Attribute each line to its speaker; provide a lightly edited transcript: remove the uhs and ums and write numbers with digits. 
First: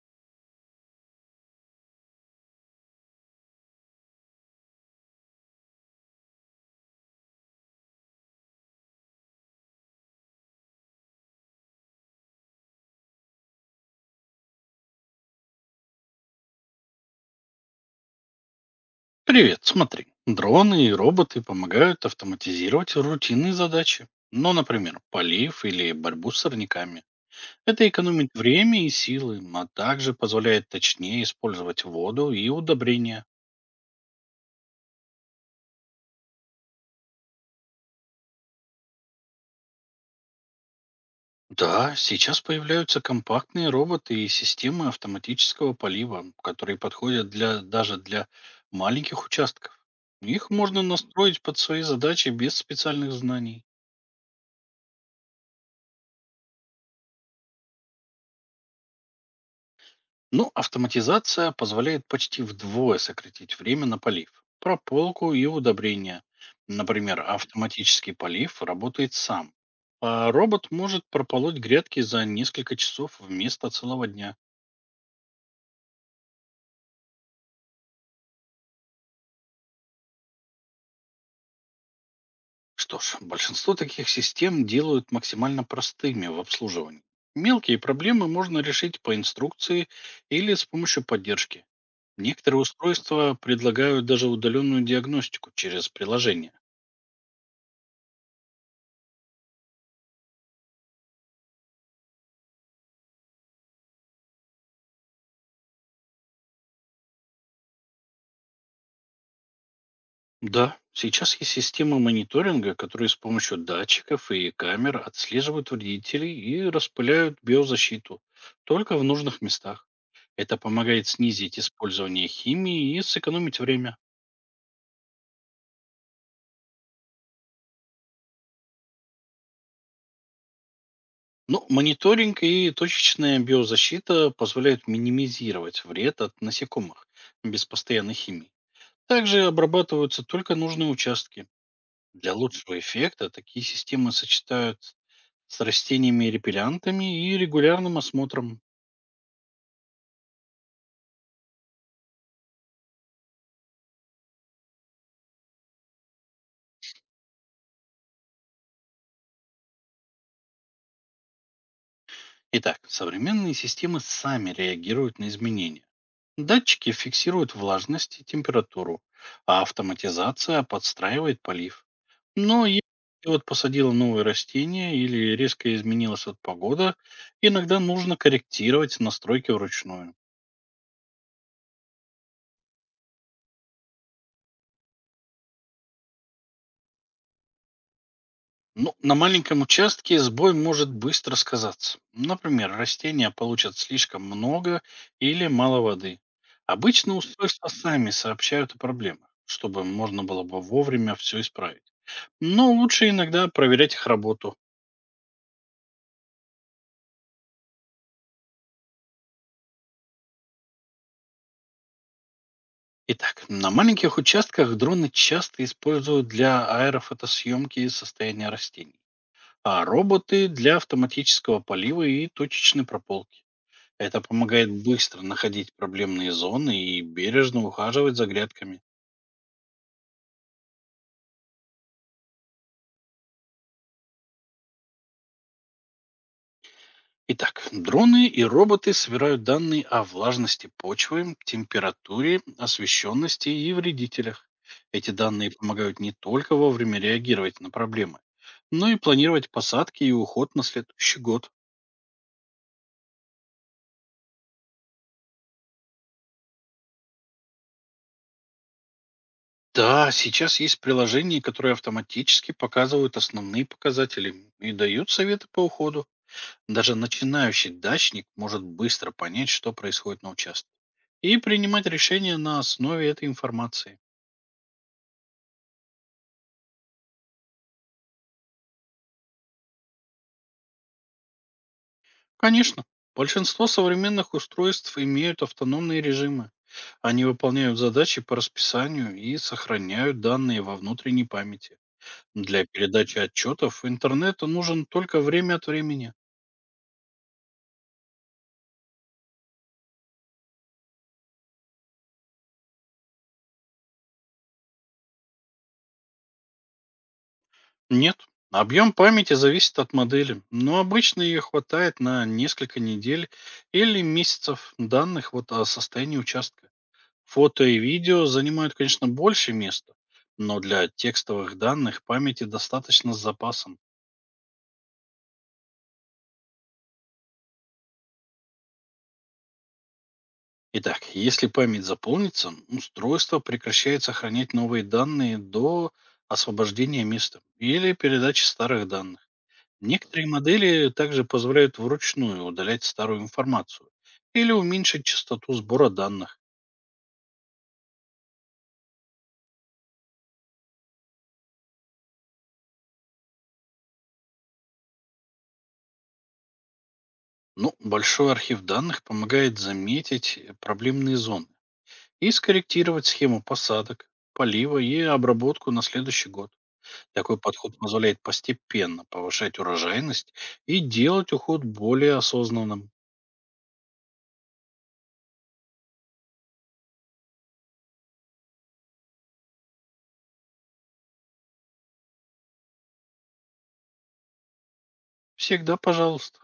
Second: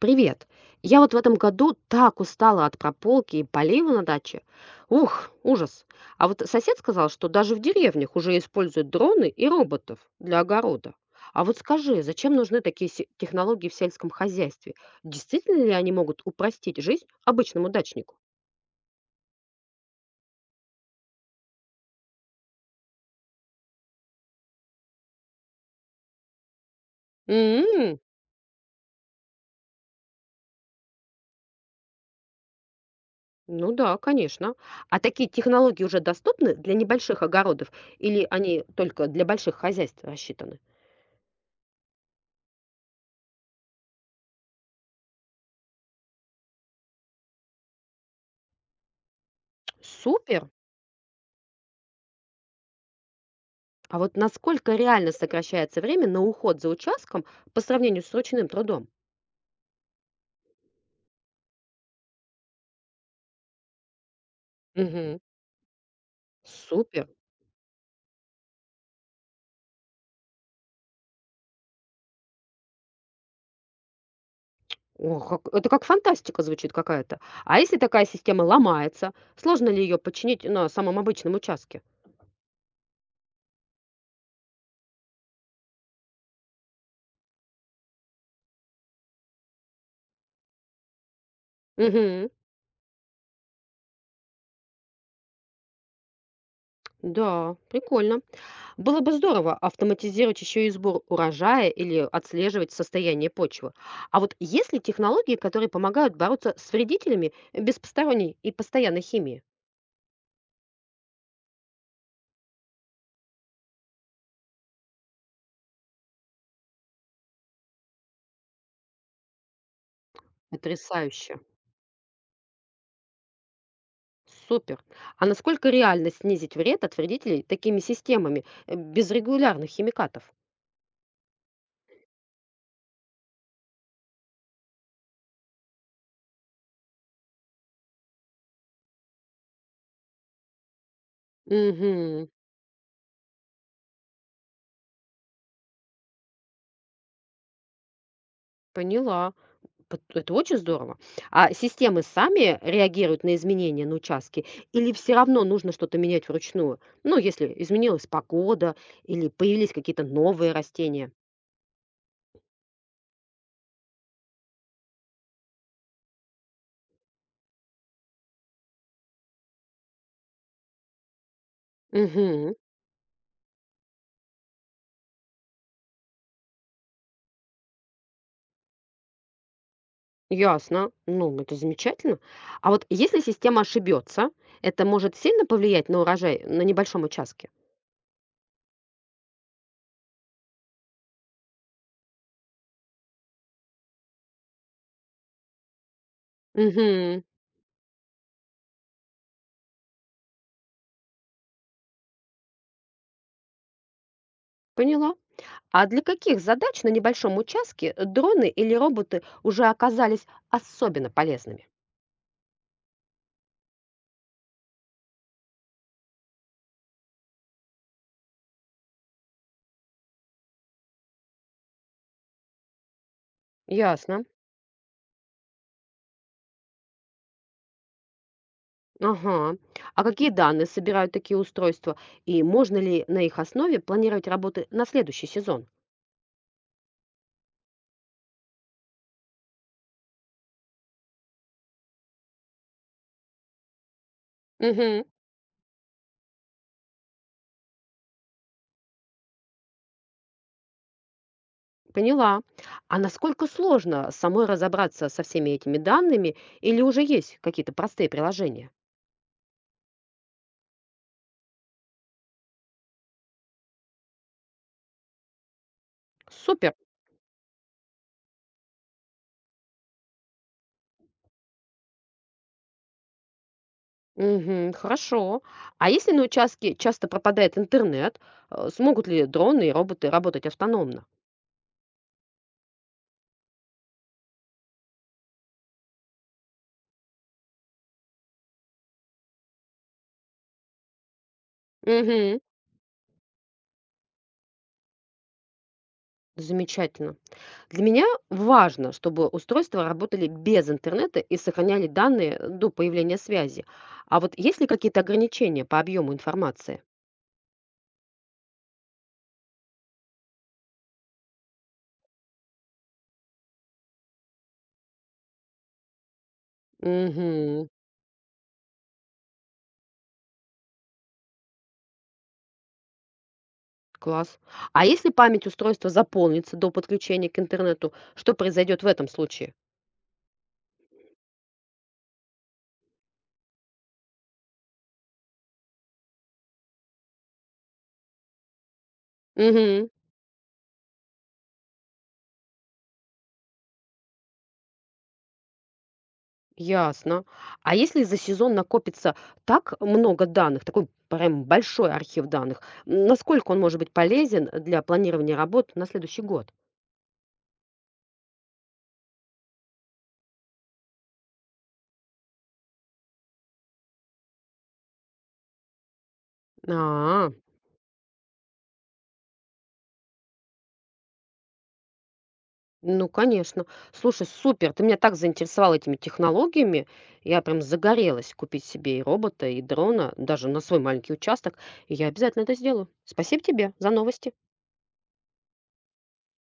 Speaker 1: Привет. Я вот в этом году так устала от прополки и полива на даче. Ух, ужас. А вот сосед сказал, что даже в деревнях уже используют дроны и роботов для огорода. А вот скажи, зачем нужны такие технологии в сельском хозяйстве? Действительно ли они могут упростить жизнь обычному дачнику?
Speaker 2: Привет, смотри. Дроны и роботы помогают автоматизировать рутинные задачи. Ну, например, полив или борьбу с сорняками. Это
Speaker 1: М.
Speaker 2: экономит время и силы, а также позволяет точнее использовать воду и удобрения.
Speaker 1: Ну да, конечно. А такие технологии уже доступны для небольших огородов или они только для больших хозяйств рассчитаны?
Speaker 2: Да, сейчас появляются компактные роботы и системы автоматического полива, которые подходят даже для маленьких участков.
Speaker 1: Супер!
Speaker 2: Их можно настроить под свои задачи без специальных знаний.
Speaker 1: А вот насколько реально сокращается время на уход за участком по сравнению с ручным трудом?
Speaker 2: Ну, автоматизация позволяет почти вдвое сократить время на полив,
Speaker 1: Мгм.
Speaker 2: прополку и удобрения.
Speaker 1: Супер.
Speaker 2: Например, автоматический полив работает сам, а робот может прополоть грядки за несколько часов вместо целого дня.
Speaker 1: О, это как фантастика звучит какая-то. А если такая система ломается, сложно ли ее починить на самом обычном участке?
Speaker 2: Что ж, большинство таких систем делают максимально простыми в обслуживании. Мелкие проблемы можно решить по инструкции или с помощью поддержки.
Speaker 1: Угу.
Speaker 2: Некоторые устройства предлагают даже удаленную диагностику через приложение.
Speaker 1: Да, прикольно. Было бы здорово автоматизировать еще и сбор урожая или отслеживать состояние почвы. А вот есть ли технологии, которые помогают бороться с вредителями без посторонней и постоянной химии?
Speaker 2: Да, сейчас есть системы мониторинга, которые с помощью датчиков и камер отслеживают вредителей и распыляют биозащиту только в нужных местах. Это помогает
Speaker 1: Потрясающе.
Speaker 2: снизить использование химии и сэкономить время.
Speaker 1: Супер. А насколько реально снизить вред от вредителей такими системами без регулярных химикатов?
Speaker 2: Но мониторинг и точечная биозащита позволяют минимизировать вред от насекомых без постоянной химии. Также обрабатываются только нужные участки.
Speaker 1: Угу,
Speaker 2: Для лучшего эффекта такие системы сочетают с растениями-репеллянтами и регулярным осмотром.
Speaker 1: поняла. Это очень здорово. А системы сами реагируют на изменения на участке или все равно нужно что-то менять вручную? Ну, если изменилась погода или появились какие-то новые растения.
Speaker 2: Итак, современные системы сами реагируют на изменения. Датчики фиксируют влажность и температуру, а автоматизация подстраивает полив.
Speaker 1: Угу,
Speaker 2: Но если ты вот посадила новые растения или резко изменилась от погода, иногда нужно корректировать настройки вручную.
Speaker 1: ясно. Ну, это замечательно. А вот если система ошибется, это может сильно повлиять на урожай на небольшом участке?
Speaker 2: Ну, на маленьком участке сбой может быстро сказаться. Например, растения получат слишком много или мало воды. Обычно
Speaker 1: Угу,
Speaker 2: устройства сами сообщают о проблемах, чтобы можно было бы вовремя все исправить. Но лучше иногда проверять их работу.
Speaker 1: поняла. А для каких задач на небольшом участке дроны или роботы уже оказались особенно полезными?
Speaker 2: Итак, на маленьких участках дроны часто используют для аэрофотосъемки состояния растений, а роботы для автоматического полива и точечной прополки. Это
Speaker 1: Ясно.
Speaker 2: помогает быстро находить проблемные зоны и бережно ухаживать за грядками.
Speaker 1: Ага. А какие данные собирают такие устройства? И можно ли на их основе планировать работы на следующий сезон?
Speaker 2: Итак, дроны и роботы собирают данные о влажности почвы, температуре, освещенности и вредителях.
Speaker 1: Угу.
Speaker 2: Эти данные помогают не только вовремя реагировать на проблемы, но и планировать посадки и уход на следующий год.
Speaker 1: Поняла. А насколько сложно самой разобраться со всеми этими данными или уже есть какие-то простые приложения?
Speaker 2: Да, сейчас есть приложения, которые автоматически показывают основные показатели и дают советы по уходу.
Speaker 1: Супер.
Speaker 2: Даже начинающий дачник может быстро понять, что происходит на участке, и принимать решения на основе этой информации.
Speaker 1: Угу, хорошо. А если на участке часто пропадает интернет, смогут ли дроны и роботы работать автономно?
Speaker 2: Конечно, большинство современных устройств имеют автономные режимы. Они выполняют задачи по расписанию и сохраняют данные во внутренней памяти.
Speaker 1: Мгм.
Speaker 2: Для передачи отчетов интернету нужен только время от времени.
Speaker 1: Замечательно. Для меня важно, чтобы устройства работали без интернета и сохраняли данные до появления связи. А вот есть ли какие-то ограничения по объему информации?
Speaker 2: Нет, объем памяти зависит от модели, но обычно ее хватает на несколько недель или месяцев данных вот о состоянии участка. Фото
Speaker 1: Угу.
Speaker 2: и видео занимают, конечно, больше места, но для текстовых данных памяти достаточно с запасом.
Speaker 1: Класс. А если память устройства заполнится до подключения к интернету, что произойдет в этом случае?
Speaker 2: Итак, если память заполнится, устройство прекращает сохранять новые данные до освобождения места или передачи старых данных.
Speaker 1: Угу.
Speaker 2: Некоторые модели также позволяют вручную удалять старую информацию или уменьшить частоту сбора данных.
Speaker 1: Ясно. А если за сезон накопится так много данных, такой прям большой архив данных, м, насколько он может быть полезен для планирования работ на следующий год?
Speaker 2: Но большой архив данных помогает заметить проблемные зоны и скорректировать схему посадок, полива и обработку на следующий год.
Speaker 1: А.
Speaker 2: Такой подход позволяет постепенно повышать урожайность и делать уход более осознанным.
Speaker 1: Ну, конечно. Слушай, супер, ты меня так заинтересовал этими технологиями. Я прям загорелась купить себе и робота, и дрона, даже на свой маленький участок. И я обязательно это сделаю. Спасибо тебе за новости.
Speaker 2: Всегда пожалуйста.